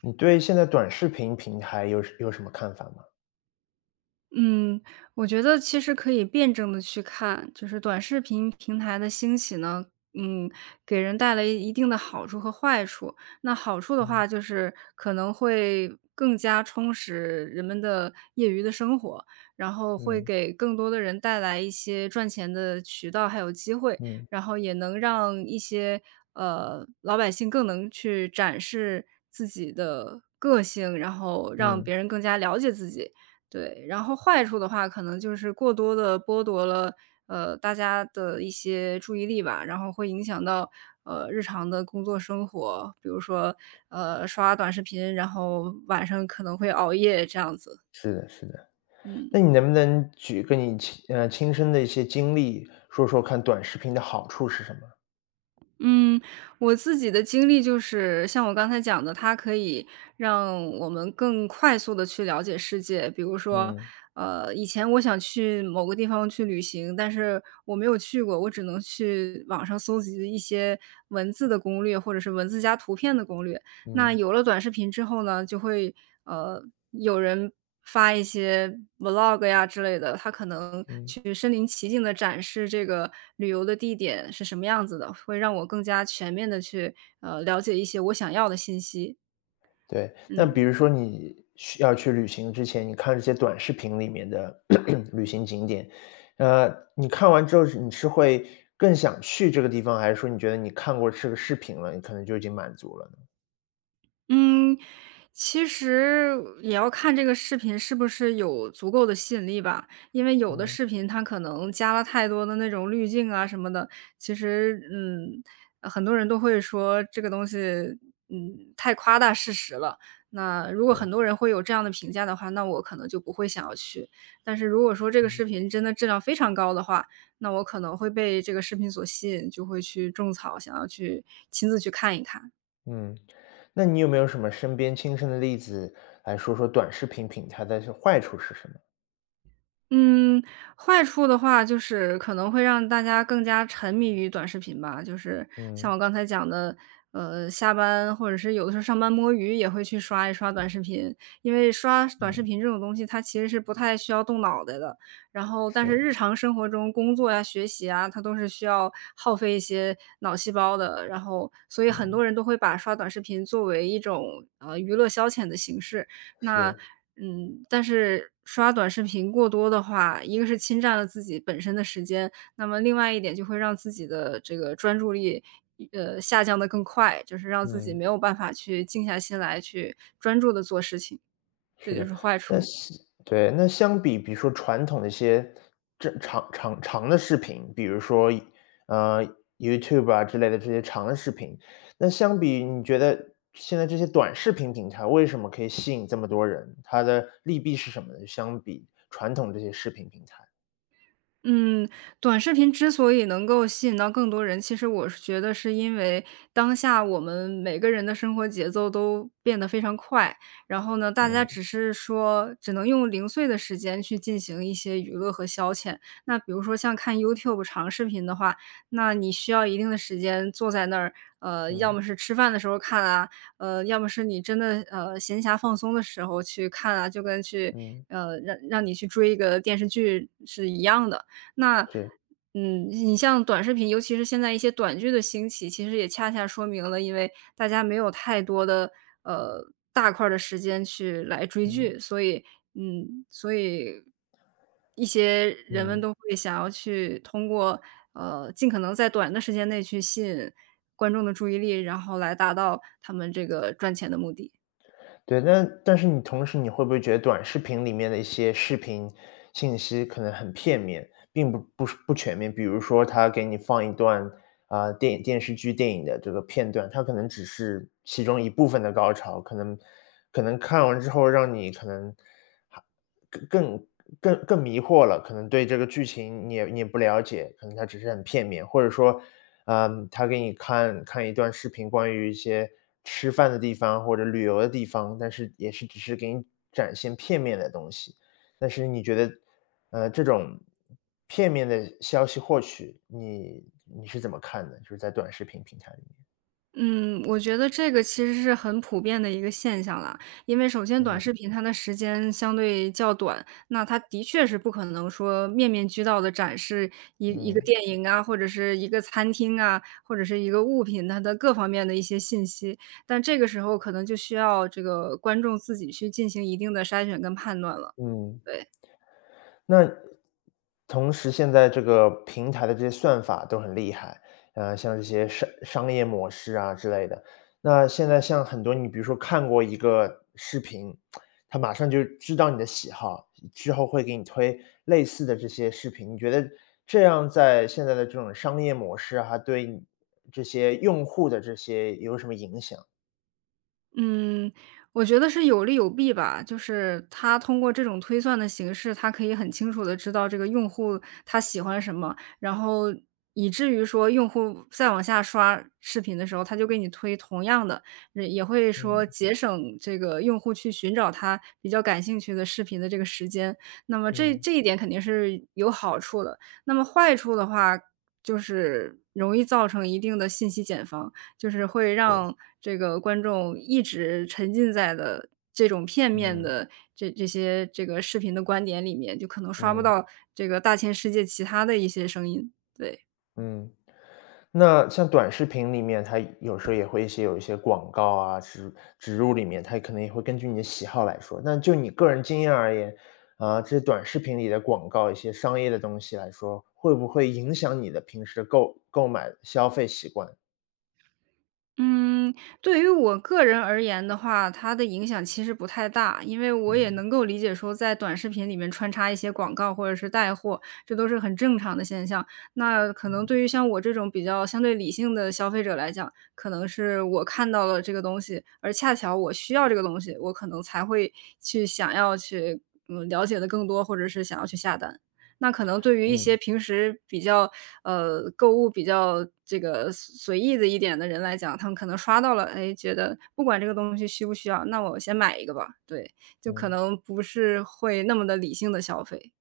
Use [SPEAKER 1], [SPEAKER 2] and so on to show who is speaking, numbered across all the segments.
[SPEAKER 1] 你对现在短视频平台有什么看法吗？
[SPEAKER 2] 嗯，我觉得其实可以辩证的去看，就是短视频平台的兴起呢，嗯，给人带来一定的好处和坏处。那好处的话
[SPEAKER 1] 嗯，
[SPEAKER 2] 就是可能会更加充实人们的业余的生活，然后会
[SPEAKER 1] 嗯，
[SPEAKER 2] 给更多的人带来一些赚钱的渠道还有机会，
[SPEAKER 1] 嗯，
[SPEAKER 2] 然后也能让一些，老百姓更能去展示自己的个性，然后让
[SPEAKER 1] 嗯，
[SPEAKER 2] 别人更加了解自己。对，然后坏处的话，可能就是过多的剥夺了，大家的一些注意力吧，然后会影响到，日常的工作生活，比如说，刷短视频，然后晚上可能会熬夜这样子，
[SPEAKER 1] 是的，是的。那
[SPEAKER 2] 嗯。
[SPEAKER 1] 你能不能举个你亲身的一些经历，说说看短视频的好处是什么？
[SPEAKER 2] 嗯，我自己的经历就是像我刚才讲的，它可以让我们更快速的去了解世界。比如说，
[SPEAKER 1] 嗯，
[SPEAKER 2] 以前我想去某个地方去旅行，但是我没有去过，我只能去网上搜集一些文字的攻略，或者是文字加图片的攻略。那
[SPEAKER 1] 嗯，
[SPEAKER 2] 有了短视频之后呢，就会呃，有人发一些 vlog 呀之类的，他可能
[SPEAKER 1] 嗯。
[SPEAKER 2] 去身临其境的展示这个旅游的地点是什么样子的，会让我更加全面的去，了解一些我想要的信息，
[SPEAKER 1] 对，那比
[SPEAKER 2] 嗯。
[SPEAKER 1] 如说你需要去旅行之前，你看这些短视频里面的 旅行景点，呃，你看完之后你会更想去这个地方，还是说你觉得你看过这个视频了，你可能就已经满足了呢？
[SPEAKER 2] 嗯，其实也要看这个视频是不是有足够的吸引力吧，因为有的
[SPEAKER 1] 嗯，
[SPEAKER 2] 视频它可能加了太多的那种滤镜啊什么的，其实，很多人都会说这个东西，太夸大事实了。那如果
[SPEAKER 1] 是，
[SPEAKER 2] 很多人会有这样的评价的话，那我可能就不会想要去。但是如果说这个
[SPEAKER 1] 嗯。
[SPEAKER 2] 视频真的质量非常高的话，那我可能会被这个视频所吸引，就会去种草，想要去亲自去看一看。
[SPEAKER 1] 嗯，那你有没有什么身边亲身的例子来说说短视频平台的是坏处是什么？
[SPEAKER 2] 嗯，坏处的话就是可能会让大家更加沉迷于短视频吧，就是像
[SPEAKER 1] 嗯，
[SPEAKER 2] 我刚才讲的，下班或者是有的时候上班摸鱼也会去刷一刷短视频，因为刷短视
[SPEAKER 1] 嗯，
[SPEAKER 2] 频这种东西，它其实是不太需要动脑袋的。然后，但是
[SPEAKER 1] 是，
[SPEAKER 2] 日常生活中工作呀、学习啊，它都是需要耗费一些脑细胞的。然后，所以很
[SPEAKER 1] 嗯，
[SPEAKER 2] 多人都会把刷短视频作为一种娱乐消遣的形式。那
[SPEAKER 1] 是，
[SPEAKER 2] 但是刷短视频过多的话，一个是侵占了自己本身的时间，那么另外一点就会让自己的这个专注力，下降的更快，就是让自己
[SPEAKER 1] 嗯，
[SPEAKER 2] 没有办法去静下心来去专注的做事情，
[SPEAKER 1] 是
[SPEAKER 2] 这就
[SPEAKER 1] 的。
[SPEAKER 2] 是坏
[SPEAKER 1] 那
[SPEAKER 2] 处。
[SPEAKER 1] 是，对，那相比比如说传统的一些这长的视频，比如说，呃，YouTube 啊之类的这些长的视频，那相比你觉得现在这些短视频平台为什么可以吸引这么多人？它的利弊是什么呢？相比传统这些视频平台，
[SPEAKER 2] 嗯，短视频之所以能够吸引到更多人，其实我是觉得是因为当下我们每个人的生活节奏都变得非常快，然后呢，大家
[SPEAKER 1] 嗯，
[SPEAKER 2] 只是说只能用零碎的时间去进行一些娱乐和消遣。那比如说像看 YouTube 长视频的话，那你需要一定的时间坐在那儿，要
[SPEAKER 1] 嗯。
[SPEAKER 2] 么是吃饭的时候看啊，要么是你真的闲暇放松的时候去看啊，就跟去。
[SPEAKER 1] 嗯，
[SPEAKER 2] 让你去追一个电视剧是一样的，那，
[SPEAKER 1] 是，
[SPEAKER 2] 你像短视频，尤其是现在一些短剧的兴起，其实也恰恰说明了，因为大家没有太多的，呃，大块儿的时间去来追
[SPEAKER 1] 嗯，
[SPEAKER 2] 剧，所以嗯，所以一些人们
[SPEAKER 1] 嗯，
[SPEAKER 2] 都会想要去通过，尽可能在短的时间内去吸引观众的注意力，然后来达到他们这个赚钱的目的。
[SPEAKER 1] 对，但是你同时你会不会觉得短视频里面的一些视频信息可能很片面，并不是不全面？比如说他给你放一段啊、电视剧、电影的这个片段，它可能只是其中一部分的高潮，可能看完之后让你可能更更更迷惑了，可能对这个剧情你也不了解，可能他只是很片面，或者说，嗯，他给你看看一段视频，关于一些吃饭的地方或者旅游的地方，但是也是只是给你展现片面的东西。但是你觉得，这种片面的消息获取，你是怎么看的？就是在短视频平台里
[SPEAKER 2] 嗯，我觉得这个其实是很普遍的一个现象啦。因为首先
[SPEAKER 1] 面，
[SPEAKER 2] 短
[SPEAKER 1] 嗯，
[SPEAKER 2] 视频它的时间相对较短，那它的确是不可能说面面俱到的展示一个
[SPEAKER 1] 嗯，
[SPEAKER 2] 电影啊，或者是一个餐厅啊，或者是一个物品，它的各方面的一些信息。但这个时候可能就需要这个观众自己去进行一定的筛选跟判断了，
[SPEAKER 1] 嗯。
[SPEAKER 2] 对。
[SPEAKER 1] 那同时现在这个平台的这些算法都很厉害，像这些商业模式啊之类的。那现在像很多你比如说看过一个视频，它马上就知道你的喜好，之后会给你推类似的这些视频。你觉得这样在现在的这种商业模式啊，它对你这些用户的这些有什么影响？
[SPEAKER 2] 嗯，我觉得是有利有弊吧。就是它通过这种推算的形式，它可以很清楚的知道这个用户他喜欢什么，然后以至于说用户再往下刷视频的时候，他就给你推同样的，也会说
[SPEAKER 1] 嗯，
[SPEAKER 2] 节省这个用户去寻找他比较感兴趣的视频的这个时间。那么这
[SPEAKER 1] 嗯。
[SPEAKER 2] 这一点肯定是有好处的，那么坏处的话，就是容易造成一定的信息茧房。就是会
[SPEAKER 1] 是，
[SPEAKER 2] 让这个观众一直沉浸在的这种片面
[SPEAKER 1] 嗯，
[SPEAKER 2] 的这些这个视频的观点里面，就可能刷不
[SPEAKER 1] 嗯，
[SPEAKER 2] 到这个大千世界其他的一些声音，对。
[SPEAKER 1] 嗯。那像短视频里面，它有时候也会有一些广告啊植入里面，它可能也会根据你的喜好来说。那就你个人经验而言，啊、这短视频里的广告一些商业的东西来说，会不会影响你的平时的购买消费习惯？
[SPEAKER 2] 嗯，对于我个人而言的话，它的影响其实不太大，因为我也
[SPEAKER 1] 嗯，
[SPEAKER 2] 能够理解说，在短视频里面穿插一些广告或者是带货，这都是很正常的现象。那可能
[SPEAKER 1] 嗯，
[SPEAKER 2] 对于像我这种比较相对理性的消费者来讲，可能是我看到了这个东西，而恰巧我需要这个东西，我可能才会去想要去了解的更多，或者是想要去下单。那可能对于一些
[SPEAKER 1] 嗯，
[SPEAKER 2] 平时比较，购物比较这个随意的一点的人来讲，他们可能刷到了，哎，觉得不管这个东西需不需要，那我先买一个吧，对，就可
[SPEAKER 1] 嗯。
[SPEAKER 2] 能不是会那么的理性的消费。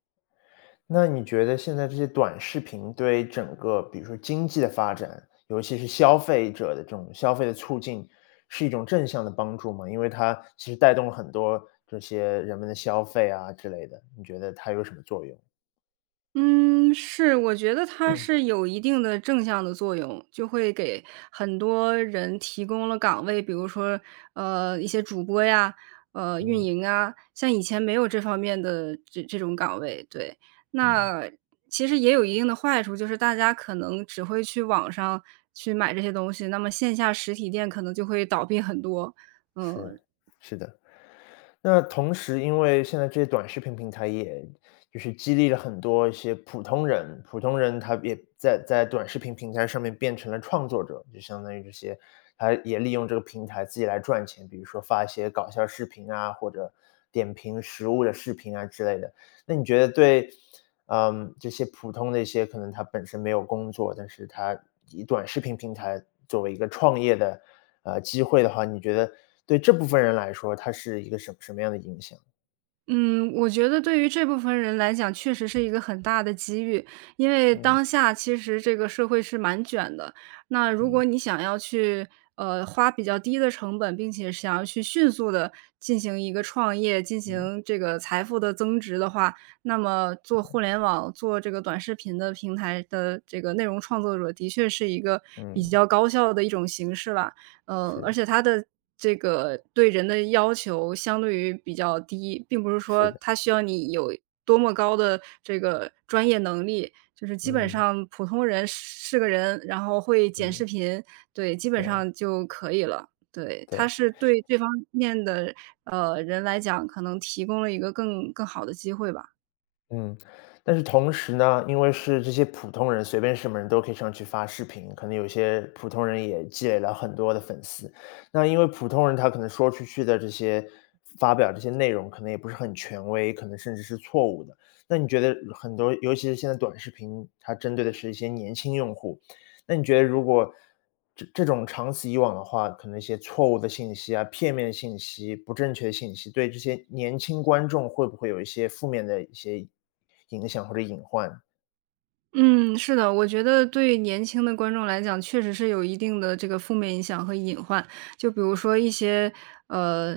[SPEAKER 1] 那你觉得现在这些短视频对整个比如说经济的发展，尤其是消费者的这种消费的促进，是一种正向的帮助吗？因为它其实带动了很多这些人们的消费啊之类的，你觉得它有什么作用？
[SPEAKER 2] 嗯，是，我觉得它是有一定的正向的作用，就会给很多人提供了岗位，比如说，一些主播呀，运
[SPEAKER 1] 嗯，
[SPEAKER 2] 营啊，像以前没有这方面的这种岗位，对。
[SPEAKER 1] 嗯，
[SPEAKER 2] 那其实也有一定的坏处，就是大家可能只会去网上去买这些东西，那么线下实体店可能就会倒闭很多，嗯。
[SPEAKER 1] 是，是的。那同时，因为现在这些短视频平台也就是激励了很多一些普通人，普通人他也在短视频平台上面变成了创作者，就相当于这些，他也利用这个平台自己来赚钱，比如说发一些搞笑视频啊，或者点评食物的视频啊之类的。那你觉得对，嗯，这些普通的一些可能他本身没有工作，但是他以短视频平台作为一个创业的机会的话，你觉得对这部分人来说，它是一个什么样的影响？
[SPEAKER 2] 嗯，我觉得对于这部分人来讲，确实是一个很大的机遇。因为
[SPEAKER 1] 嗯，
[SPEAKER 2] 当下其实这个社会是蛮卷的，那如果
[SPEAKER 1] 嗯，
[SPEAKER 2] 你想要去，花比较低的成本，并且想要去迅速的进行一个创业，进
[SPEAKER 1] 嗯，
[SPEAKER 2] 行这个财富的增值的话，那么做互联网、做这个短视频的平台的这个内容创作者，的确是一个比
[SPEAKER 1] 嗯，
[SPEAKER 2] 较高效的一种形式吧。而
[SPEAKER 1] 是，
[SPEAKER 2] 且它的这个对人的要求相对于比较低，并不是
[SPEAKER 1] 是
[SPEAKER 2] 说
[SPEAKER 1] 的，
[SPEAKER 2] 它需要你有多么高的这个专业能力，就是基本
[SPEAKER 1] 嗯，
[SPEAKER 2] 上普通人是个人，然后会剪视
[SPEAKER 1] 嗯，
[SPEAKER 2] 频，对，基本
[SPEAKER 1] 对，
[SPEAKER 2] 上就可以了。对，它
[SPEAKER 1] 对。
[SPEAKER 2] 是对这方面的，人来讲，可能提供了一个更好的机会吧。
[SPEAKER 1] 嗯，但是同时呢，因为是这些普通人，随便什么人都可以上去发视频，可能有些普通人也积累了很多的粉丝。那因为普通人他可能说出去的这些发表这些内容，可能也不是很权威，可能甚至是错误的。那你觉得很多，尤其是现在短视频，它针对的是一些年轻用户，那你觉得如果这种长此以往的话，可能一些错误的信息啊、片面信息、不正确的信息，对这些年轻观众会不会有一些负面的一些影响或者隐患？
[SPEAKER 2] 嗯，是的，我觉得对年轻的观众来讲，确实是有一定的这个负面影响和隐患。就比如说一些，呃，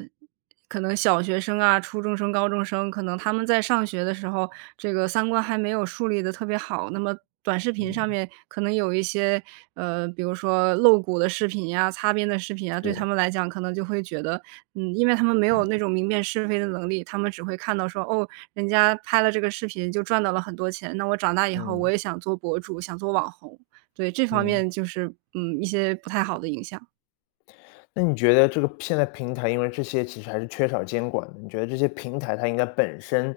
[SPEAKER 2] 可能小学生啊、初中生、高中生，可能他们在上学的时候，这个三观还没有树立的特别好，那么短视频上
[SPEAKER 1] 嗯，
[SPEAKER 2] 面可能有一些，比如说露骨的视频呀、擦边的视频啊，对他
[SPEAKER 1] 是，
[SPEAKER 2] 们来讲，可能就会觉得，因为他们没有那种明辨是非的能力，他们只会看到说，哦，人家拍了这个视频就赚到了很多钱，那我长大以后我
[SPEAKER 1] 嗯，
[SPEAKER 2] 也想做博主，想做网红。对，这方
[SPEAKER 1] 嗯。
[SPEAKER 2] 面就是，一些不太好的影响。
[SPEAKER 1] 那你觉得这个现在平台因为这些其实还是缺少监管的，你觉得这些平台它应该本身，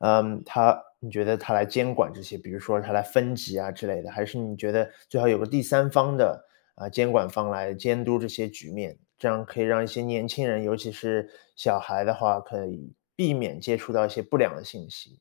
[SPEAKER 1] 嗯，它你觉得它来监管这些，比如说它来分级啊之类的，还是你觉得最好有个第三方的啊、监管方来监督这些局面，这样可以让一些年轻人，尤其是小孩的话，可以避免接触到一些不良的信息。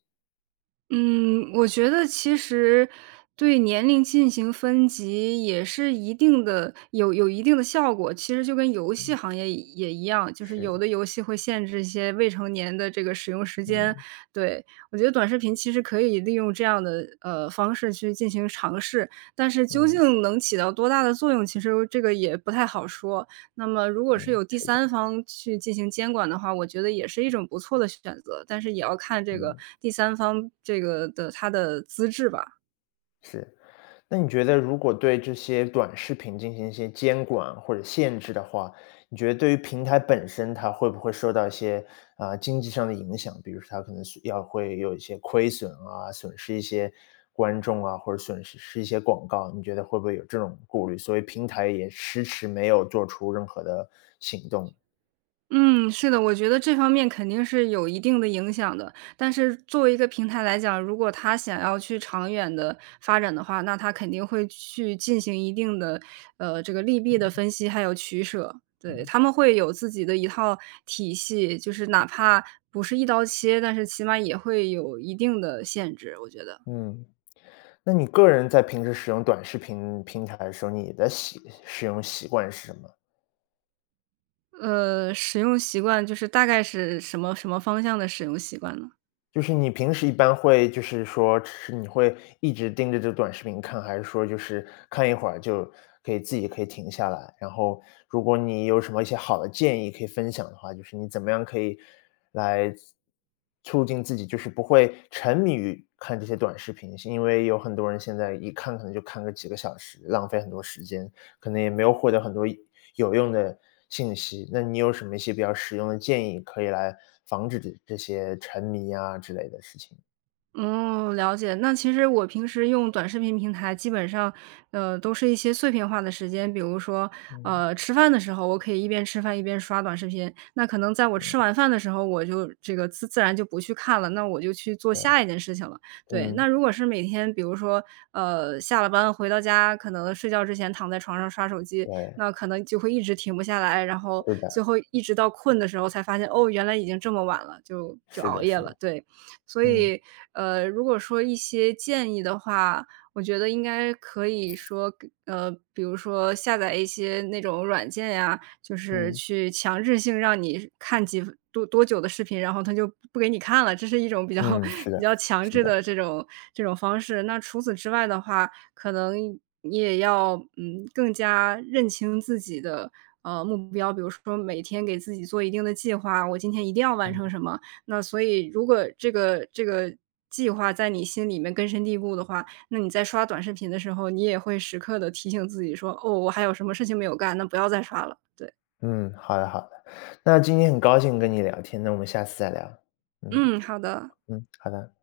[SPEAKER 2] 嗯，我觉得其实对年龄进行分级也是一定的有一定的效果，其实就跟游戏
[SPEAKER 1] 嗯，
[SPEAKER 2] 行业也一样，就是
[SPEAKER 1] 是，
[SPEAKER 2] 有的游戏会限制一些未成年的这个使用时间。
[SPEAKER 1] 嗯，
[SPEAKER 2] 对，我觉得短视频其实可以利用这样的，方式去进行尝试，但是究
[SPEAKER 1] 嗯，
[SPEAKER 2] 竟能起到多大的作用，其实这个也不太好说。那么如果是
[SPEAKER 1] 嗯，
[SPEAKER 2] 有第三方去进行监管的话，我觉得也是一种不错的选择，但是也要看这个
[SPEAKER 1] 嗯，
[SPEAKER 2] 第三方这个的它的资质吧。
[SPEAKER 1] 是。那你觉得如果对这些短视频进行一些监管或者限制的话，你觉得对于平台本身，它会不会受到一些啊、经济上的影响？比如说它可能是要会有一些亏损啊，损失一些观众啊，或者损失一些广告，你觉得会不会有这种顾虑？所以平台也迟迟没有做出任何的行动。
[SPEAKER 2] 嗯，是的，我觉得这方面肯定是有一定的影响的。但是作为一个平台来讲，如果他想要去长远的发展的话，那他肯定会去进行一定的，这个利弊的分析，还有取舍。对，他们会有自己的一套体系，就是哪怕不是一刀切，但是起码也会有一定的限制，我觉得。
[SPEAKER 1] 嗯，那你个人在平时使用短视频平台的时候，你的使用习惯是什么？
[SPEAKER 2] 使用习惯就是大概是什么什么方向的使用习惯呢？
[SPEAKER 1] 就是你平时一般会就是说是你会一直盯着这短视频看，还是说就是看一会儿就可以自己可以停下来？然后如果你有什么一些好的建议可以分享的话，就是你怎么样可以来促进自己就是不会沉迷于看这些短视频？因为有很多人现在一看可能就看个几个小时，浪费很多时间。可能也没有获得很多有用的信息。那你有什么一些比较实用的建议，可以来防止这些沉迷啊之类的事情？
[SPEAKER 2] 嗯，了解。那其实我平时用短视频平台，基本上，都是一些碎片化的时间。比如说，
[SPEAKER 1] 嗯，
[SPEAKER 2] 吃饭的时候，我可以一边吃饭一边刷短视频。那可能在我
[SPEAKER 1] 嗯，
[SPEAKER 2] 吃完饭的时候，我就这个自然就不去看了，那我就去做
[SPEAKER 1] 对，
[SPEAKER 2] 下一件事情了。对，
[SPEAKER 1] 嗯，
[SPEAKER 2] 那如果是每天，比如说，下了班回到家，可能睡觉之前躺在床上刷手机，
[SPEAKER 1] 对，
[SPEAKER 2] 那可能就会一直停不下来，然后
[SPEAKER 1] 是的，
[SPEAKER 2] 最后一直到困的时候才发现，哦，原来已经这么晚了，就
[SPEAKER 1] 是
[SPEAKER 2] 熬
[SPEAKER 1] 的，
[SPEAKER 2] 夜
[SPEAKER 1] 是
[SPEAKER 2] 了。
[SPEAKER 1] 的，
[SPEAKER 2] 对。所
[SPEAKER 1] 嗯，
[SPEAKER 2] 以，如果说一些建议的话，我觉得应该可以说给比如说下载一些那种软件呀，就是
[SPEAKER 1] 嗯，
[SPEAKER 2] 去强制性让你看几分多久的视频，然后他就不给你看了，这是一种比较
[SPEAKER 1] 嗯，是
[SPEAKER 2] 比
[SPEAKER 1] 的，
[SPEAKER 2] 较强
[SPEAKER 1] 是
[SPEAKER 2] 制
[SPEAKER 1] 的，
[SPEAKER 2] 的这种方式。那除此之外的话，可能你也要，更加认清自己的，目标，比如说每天给自己做一定的计划，我今天一定要完
[SPEAKER 1] 嗯，
[SPEAKER 2] 成什么，那所以如果这个计划在你心里面根深蒂固的话，那你在刷短视频的时候，你也会时刻的提醒自己说：“哦，我还有什么事情没有干，那不要再刷了。”对，
[SPEAKER 1] 嗯，好的好的。那今天很高兴跟你聊天，那我们下次再聊。嗯，
[SPEAKER 2] 嗯，好的。
[SPEAKER 1] 嗯，好的。